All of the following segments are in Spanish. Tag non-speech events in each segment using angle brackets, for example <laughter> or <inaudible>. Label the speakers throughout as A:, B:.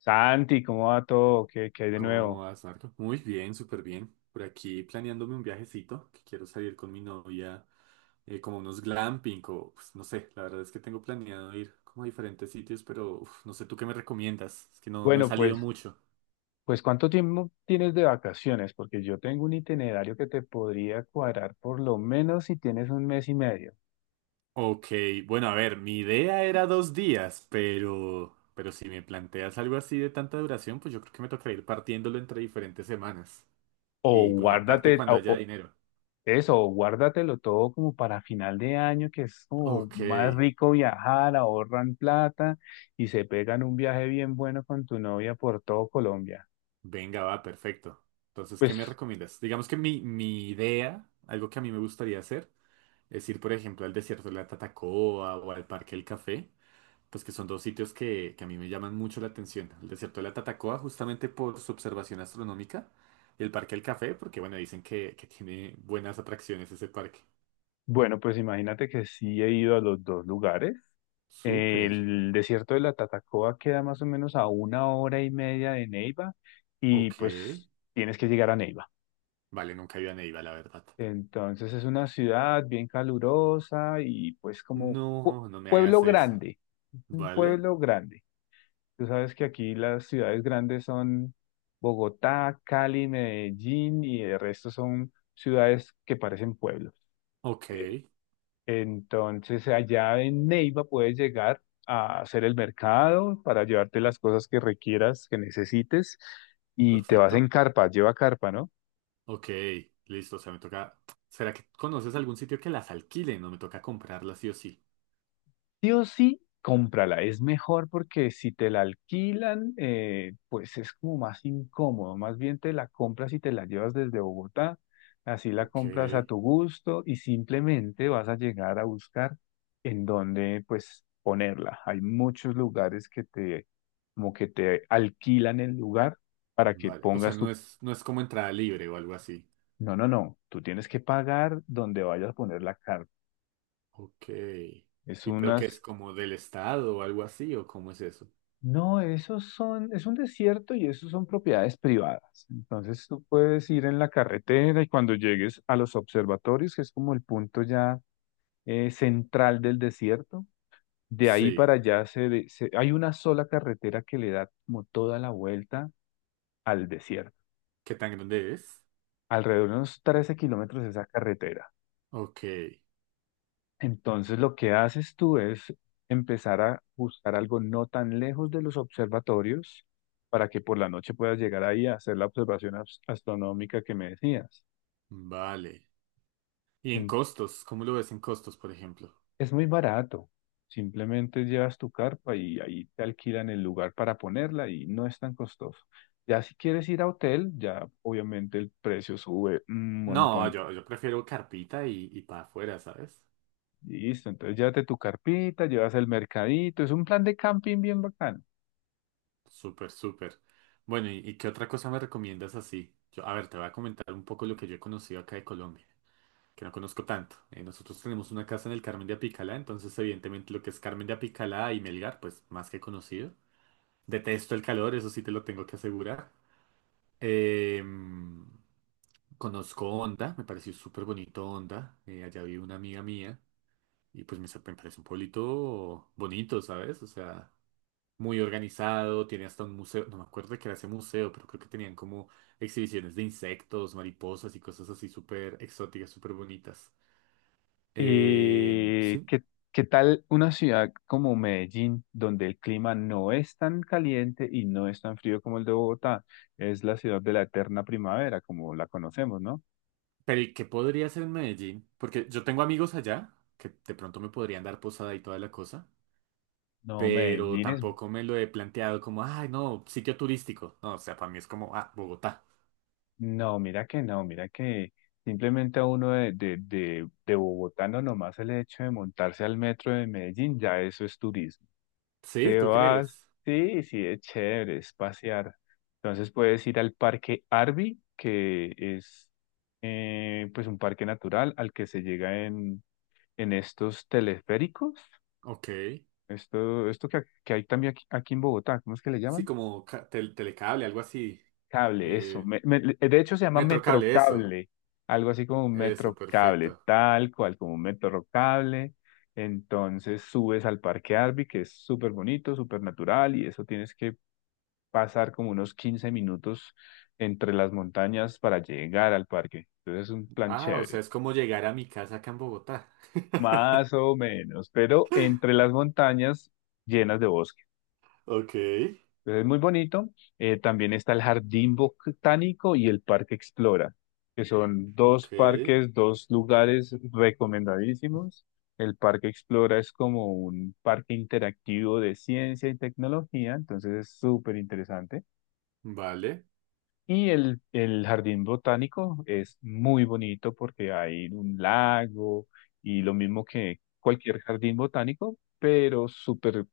A: Santi, ¿cómo va todo? ¿Qué hay de
B: ¿Cómo
A: nuevo?
B: vas, Marco? Muy bien, súper bien. Por aquí planeándome un viajecito que quiero salir con mi novia, como unos glamping o pues, no sé, la verdad es que tengo planeado ir como a diferentes sitios, pero uf, no sé tú qué me recomiendas. Es que no he
A: Bueno,
B: salido
A: pues,
B: mucho.
A: pues ¿cuánto tiempo tienes de vacaciones? Porque yo tengo un itinerario que te podría cuadrar por lo menos si tienes un mes y medio.
B: Ok, bueno, a ver, mi idea era dos días, pero si me planteas algo así de tanta duración, pues yo creo que me tocará ir partiéndolo entre diferentes semanas.
A: O
B: Y bueno,
A: guárdate,
B: aparte cuando
A: o
B: haya dinero.
A: eso, o guárdatelo todo como para final de año, que es como
B: Ok.
A: más rico viajar, ahorran plata y se pegan un viaje bien bueno con tu novia por todo Colombia.
B: Venga, va, perfecto. Entonces, ¿qué me
A: Pues
B: recomiendas? Digamos que mi idea, algo que a mí me gustaría hacer, es ir, por ejemplo, al desierto de la Tatacoa o al Parque El Café, pues que son dos sitios que a mí me llaman mucho la atención. El desierto de la Tatacoa justamente por su observación astronómica y el Parque El Café porque, bueno, dicen que tiene buenas atracciones ese parque.
A: Bueno, pues imagínate que sí he ido a los dos lugares.
B: Súper.
A: El desierto de la Tatacoa queda más o menos a una hora y media de Neiva y
B: Ok.
A: pues tienes que llegar a Neiva.
B: Vale, nunca he ido a Neiva, la verdad.
A: Entonces es una ciudad bien calurosa y pues como
B: No me
A: pueblo
B: hagas eso.
A: grande, un
B: ¿Vale?
A: pueblo grande. Tú sabes que aquí las ciudades grandes son Bogotá, Cali, Medellín y el resto son ciudades que parecen pueblos.
B: Ok,
A: Entonces, allá en Neiva puedes llegar a hacer el mercado para llevarte las cosas que requieras, que necesites, y te vas en
B: perfecto.
A: carpa, lleva carpa, ¿no?
B: Ok, listo, o sea, me toca... ¿Será que conoces algún sitio que las alquile? No me toca comprarlas sí o sí.
A: Sí o sí, cómprala. Es mejor porque si te la alquilan, pues es como más incómodo. Más bien te la compras y te la llevas desde Bogotá. Así la
B: Ok,
A: compras a tu gusto y simplemente vas a llegar a buscar en dónde pues ponerla. Hay muchos lugares que te como que te alquilan el lugar para que
B: vale. O sea,
A: pongas tu...
B: no es como entrada libre o algo así.
A: No, no, no. Tú tienes que pagar donde vayas a poner la carta.
B: Ok.
A: Es
B: ¿Y pero
A: una.
B: qué es como del estado o algo así o cómo es eso?
A: No, esos son, es un desierto y esos son propiedades privadas. Entonces tú puedes ir en la carretera y cuando llegues a los observatorios, que es como el punto ya central del desierto, de ahí
B: Sí.
A: para allá se, hay una sola carretera que le da como toda la vuelta al desierto.
B: ¿Qué tan grande es?
A: Alrededor de unos 13 kilómetros de esa carretera.
B: Ok,
A: Entonces lo que haces tú es empezar a buscar algo no tan lejos de los observatorios para que por la noche puedas llegar ahí a hacer la observación astronómica que me decías.
B: vale. ¿Y en
A: En-
B: costos? ¿Cómo lo ves en costos, por ejemplo?
A: es muy barato. Simplemente llevas tu carpa y ahí te alquilan el lugar para ponerla y no es tan costoso. Ya si quieres ir a hotel, ya obviamente el precio sube un
B: No,
A: montón.
B: yo prefiero carpita y para afuera, ¿sabes?
A: Listo, entonces llévate tu carpita, llevas el mercadito, es un plan de camping bien bacán.
B: Súper, súper. Bueno, ¿ y qué otra cosa me recomiendas así? Yo, a ver, te voy a comentar un poco lo que yo he conocido acá de Colombia, que no conozco tanto. Nosotros tenemos una casa en el Carmen de Apicalá, entonces evidentemente lo que es Carmen de Apicalá y Melgar, pues más que conocido. Detesto el calor, eso sí te lo tengo que asegurar. Em, Conozco Honda, me pareció súper bonito Honda. Eh, allá vive una amiga mía y pues me parece un pueblito bonito, ¿sabes? O sea muy organizado, tiene hasta un museo, no me acuerdo de qué era ese museo, pero creo que tenían como exhibiciones de insectos, mariposas y cosas así súper exóticas, súper bonitas. Eh,
A: Eh,
B: sí,
A: ¿qué, qué tal una ciudad como Medellín, donde el clima no es tan caliente y no es tan frío como el de Bogotá? Es la ciudad de la eterna primavera, como la conocemos, ¿no?
B: pero ¿y qué podría hacer en Medellín? Porque yo tengo amigos allá que de pronto me podrían dar posada y toda la cosa,
A: No,
B: pero
A: Medellín es...
B: tampoco me lo he planteado como, ay, no, sitio turístico. No, o sea, para mí es como, ah, Bogotá.
A: No, mira que no, mira que simplemente a uno de bogotano nomás el hecho de montarse al metro de Medellín, ya eso es turismo.
B: ¿Sí?
A: Te
B: ¿Tú
A: vas,
B: crees?
A: sí, sí, es chévere, es pasear. Entonces puedes ir al Parque Arby, que es pues un parque natural al que se llega en estos teleféricos.
B: Ok.
A: Esto que hay también aquí en Bogotá, ¿cómo es que le
B: Sí,
A: llaman?
B: como telecable, algo así.
A: Cable, eso.
B: Eh,
A: De hecho se llama
B: metrocable, eso.
A: Metrocable, algo así como un
B: Eso,
A: Metrocable,
B: perfecto.
A: tal cual como un Metrocable. Entonces subes al Parque Arby, que es súper bonito, súper natural, y eso tienes que pasar como unos 15 minutos entre las montañas para llegar al parque. Entonces es un plan
B: Ah, o
A: chévere,
B: sea, es como llegar a mi casa acá en Bogotá. <laughs>
A: más o menos, pero entre las montañas llenas de bosque.
B: Ok,
A: Entonces es muy bonito. También está el Jardín Botánico y el Parque Explora, que son dos
B: ok,
A: parques, dos lugares recomendadísimos. El Parque Explora es como un parque interactivo de ciencia y tecnología, entonces es súper interesante.
B: vale.
A: Y el jardín botánico es muy bonito porque hay un lago y lo mismo que cualquier jardín botánico, pero súper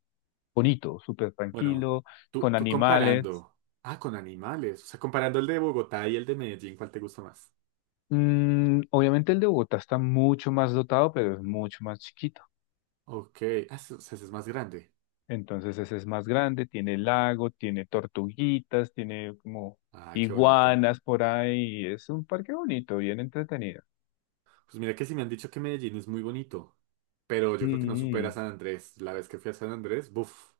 A: bonito, súper
B: Bueno,
A: tranquilo, con
B: tú
A: animales.
B: comparando. Ah, con animales. O sea, comparando el de Bogotá y el de Medellín, ¿cuál te gusta más?
A: Obviamente el de Bogotá está mucho más dotado, pero es mucho más chiquito.
B: Ok, ah, o sea, ese es más grande.
A: Entonces ese es más grande, tiene lago, tiene tortuguitas, tiene como
B: Ay, qué bonito.
A: iguanas por ahí. Es un parque bonito, bien entretenido.
B: Pues mira que sí me han dicho que Medellín es muy bonito, pero yo creo que no supera
A: Sí.
B: San Andrés. La vez que fui a San Andrés, buf,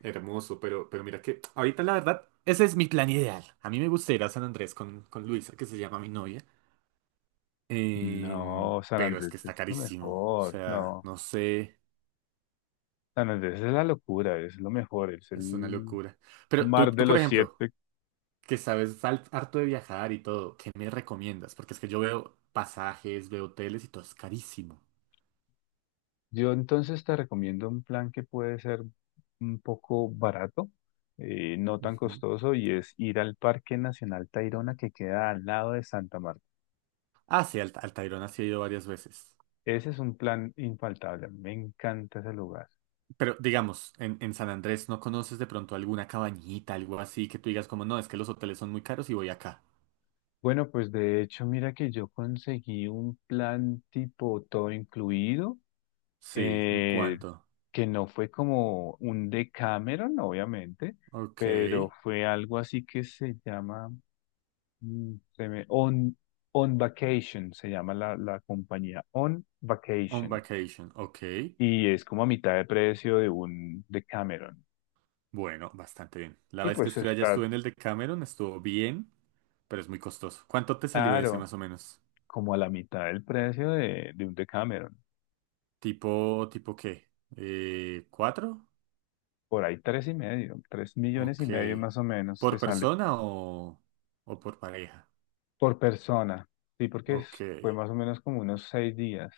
B: hermoso, pero mira que ahorita la verdad, ese es mi plan ideal. A mí me gusta ir a San Andrés con Luisa, que se llama mi novia.
A: No, San
B: Pero es que
A: Andrés es
B: está
A: lo
B: carísimo. O
A: mejor,
B: sea,
A: no.
B: no sé,
A: San Andrés es la locura, es lo mejor, es
B: es una
A: el
B: locura. Pero
A: mar
B: tú,
A: de
B: por
A: los
B: ejemplo,
A: siete.
B: que sabes al- harto de viajar y todo, ¿qué me recomiendas? Porque es que yo veo pasajes, veo hoteles y todo es carísimo.
A: Yo entonces te recomiendo un plan que puede ser un poco barato, no tan
B: Ujú.
A: costoso, y es ir al Parque Nacional Tayrona que queda al lado de Santa Marta.
B: Ah, sí, al Tayrona sí he ido varias veces.
A: Ese es un plan infaltable, me encanta ese lugar.
B: Pero digamos, en San Andrés, ¿no conoces de pronto alguna cabañita, algo así, que tú digas como, no, es que los hoteles son muy caros y voy acá?
A: Bueno, pues de hecho, mira que yo conseguí un plan tipo todo incluido
B: Sí, ¿en
A: eh,
B: cuánto?
A: que no fue como un Decameron, obviamente,
B: Ok.
A: pero fue algo así que se llama, mm, se me- On, On Vacation, se llama la compañía, On
B: On
A: Vacation,
B: vacation, ok.
A: y es como a mitad de precio de un Decameron.
B: Bueno, bastante bien. La
A: Y
B: vez que
A: pues
B: estuve allá
A: está
B: estuve en el de Cameron, estuvo bien, pero es muy costoso. ¿Cuánto te salió ese
A: claro,
B: más o menos?
A: como a la mitad del precio de un Decameron,
B: Tipo qué? ¿Cuatro?
A: por ahí tres y medio, tres millones
B: Ok.
A: y medio más o menos te
B: ¿Por
A: sale
B: persona o por pareja?
A: por persona, sí, porque
B: Ok.
A: fue más o menos como unos 6 días.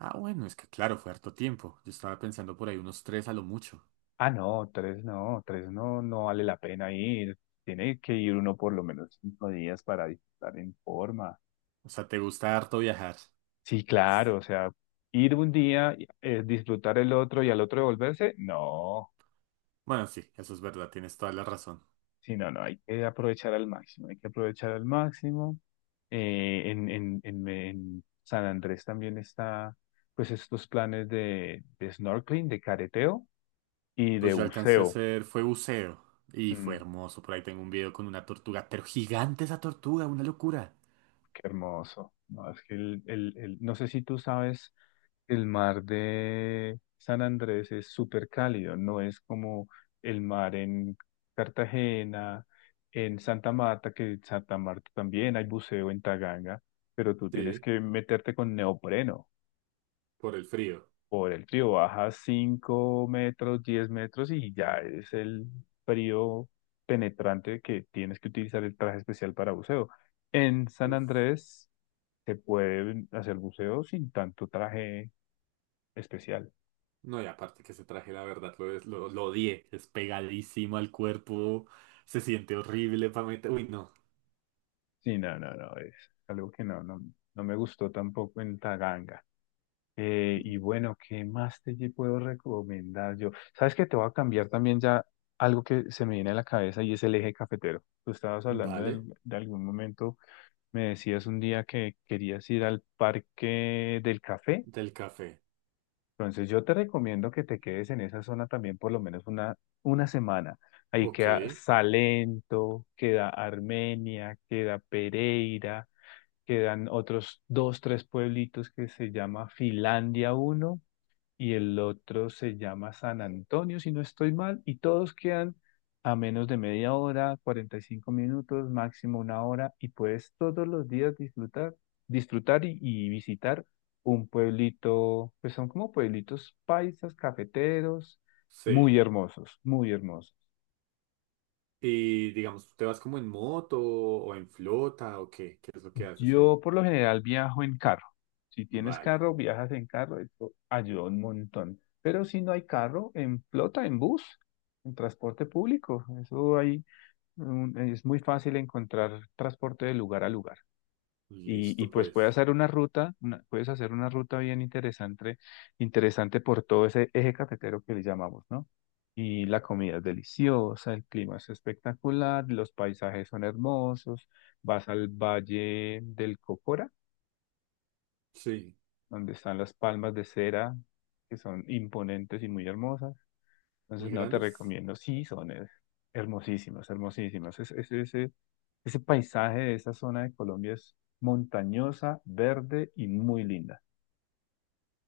B: Ah, bueno, es que claro, fue harto tiempo. Yo estaba pensando por ahí unos tres a lo mucho.
A: Ah, no, tres no, tres no, no vale la pena ir. Tiene que ir uno por lo menos 5 días para disfrutar en forma.
B: O sea, ¿te gusta harto viajar?
A: Sí, claro, o sea, ir un día, disfrutar el otro y al otro devolverse, no,
B: Bueno, sí, eso es verdad, tienes toda la razón.
A: sí, no, no, hay que aprovechar al máximo, hay que aprovechar al máximo. En San Andrés también está, pues, estos planes de snorkeling, de careteo y de
B: Pues yo alcancé a
A: buceo.
B: hacer, fue buceo y fue
A: Mm.
B: hermoso. Por ahí tengo un video con una tortuga, pero gigante esa tortuga, una locura.
A: Qué hermoso. No, es que no sé si tú sabes, el mar de San Andrés es súper cálido, no es como el mar en Cartagena, en Santa Marta, que en Santa Marta también hay buceo en Taganga, pero tú tienes
B: Sí,
A: que meterte con neopreno
B: por el frío.
A: por el frío. Bajas 5 metros, 10 metros y ya es el frío penetrante que tienes que utilizar el traje especial para buceo. En San
B: Uf,
A: Andrés se puede hacer buceo sin tanto traje especial.
B: no, y aparte que ese traje, la verdad, lo odié. Es pegadísimo al cuerpo, se siente horrible para meter. Uy, no.
A: Sí, no, no, no, es algo que no, no, no me gustó tampoco en Taganga. Y bueno, ¿qué más te puedo recomendar yo? Sabes que te voy a cambiar también ya algo que se me viene a la cabeza y es el eje cafetero. Tú estabas hablando
B: Vale,
A: de algún momento, me decías un día que querías ir al parque del café.
B: del café.
A: Entonces yo te recomiendo que te quedes en esa zona también por lo menos una semana. Ahí
B: Ok,
A: queda Salento, queda Armenia, queda Pereira, quedan otros dos, tres pueblitos que se llama Finlandia uno y el otro se llama San Antonio, si no estoy mal, y todos quedan a menos de media hora, 45 minutos, máximo una hora, y puedes todos los días disfrutar, disfrutar y visitar un pueblito, pues son como pueblitos paisas, cafeteros,
B: sí.
A: muy hermosos, muy hermosos.
B: Y digamos, ¿tú te vas como en moto o en flota o qué? ¿Qué es lo que haces ahí?
A: Yo por lo general viajo en carro. Si tienes
B: Vale,
A: carro, viajas en carro, esto ayuda un montón. Pero si no hay carro, en flota, en bus, en transporte público. Eso hay, es muy fácil encontrar transporte de lugar a lugar. Y
B: listo
A: pues puedes
B: pues.
A: hacer una ruta, puedes hacer una ruta bien interesante, interesante por todo ese eje cafetero que le llamamos, ¿no? Y la comida es deliciosa, el clima es espectacular, los paisajes son hermosos, vas al Valle del Cocora,
B: Sí,
A: donde están las palmas de cera, que son imponentes y muy hermosas.
B: muy
A: Entonces, no te
B: grandes.
A: recomiendo. Sí, son hermosísimas, hermosísimas. Ese paisaje de esa zona de Colombia es montañosa, verde y muy linda.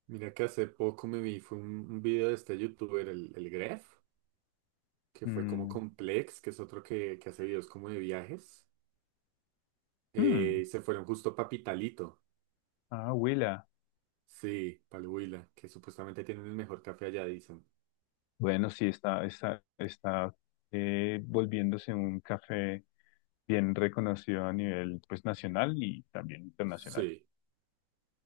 B: Mira que hace poco me vi, fue un video de este youtuber, el Gref, que fue como
A: Mm,
B: Complex, que es otro que hace videos como de viajes,
A: mm,
B: y se fueron justo para Pitalito,
A: ah, Huila.
B: sí, para el Huila, que supuestamente tienen el mejor café allá, dicen.
A: Bueno, sí, está volviéndose un café bien reconocido a nivel pues, nacional y también internacional.
B: Sí,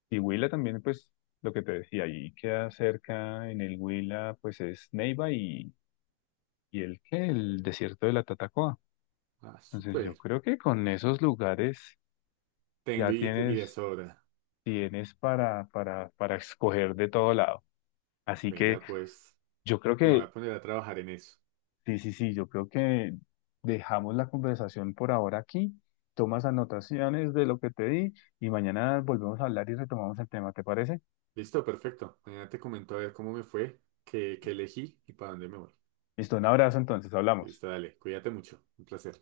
A: Y Huila también, pues, lo que te decía, ahí queda cerca en el Huila, pues es Neiva y el desierto de la Tatacoa.
B: ah,
A: Entonces yo
B: súper.
A: creo que con esos lugares
B: Tengo
A: ya
B: y de
A: tienes,
B: sobra.
A: tienes para, escoger de todo lado. Así que
B: Venga, pues,
A: yo creo
B: me voy
A: que,
B: a poner a trabajar en eso.
A: sí, sí, sí, yo creo que dejamos la conversación por ahora aquí, tomas anotaciones de lo que te di y mañana volvemos a hablar y retomamos el tema, ¿te parece?
B: Listo, perfecto. Mañana te comento a ver cómo me fue, qué elegí y para dónde me voy.
A: Listo, un abrazo entonces, hablamos.
B: Listo, dale, cuídate mucho, un placer.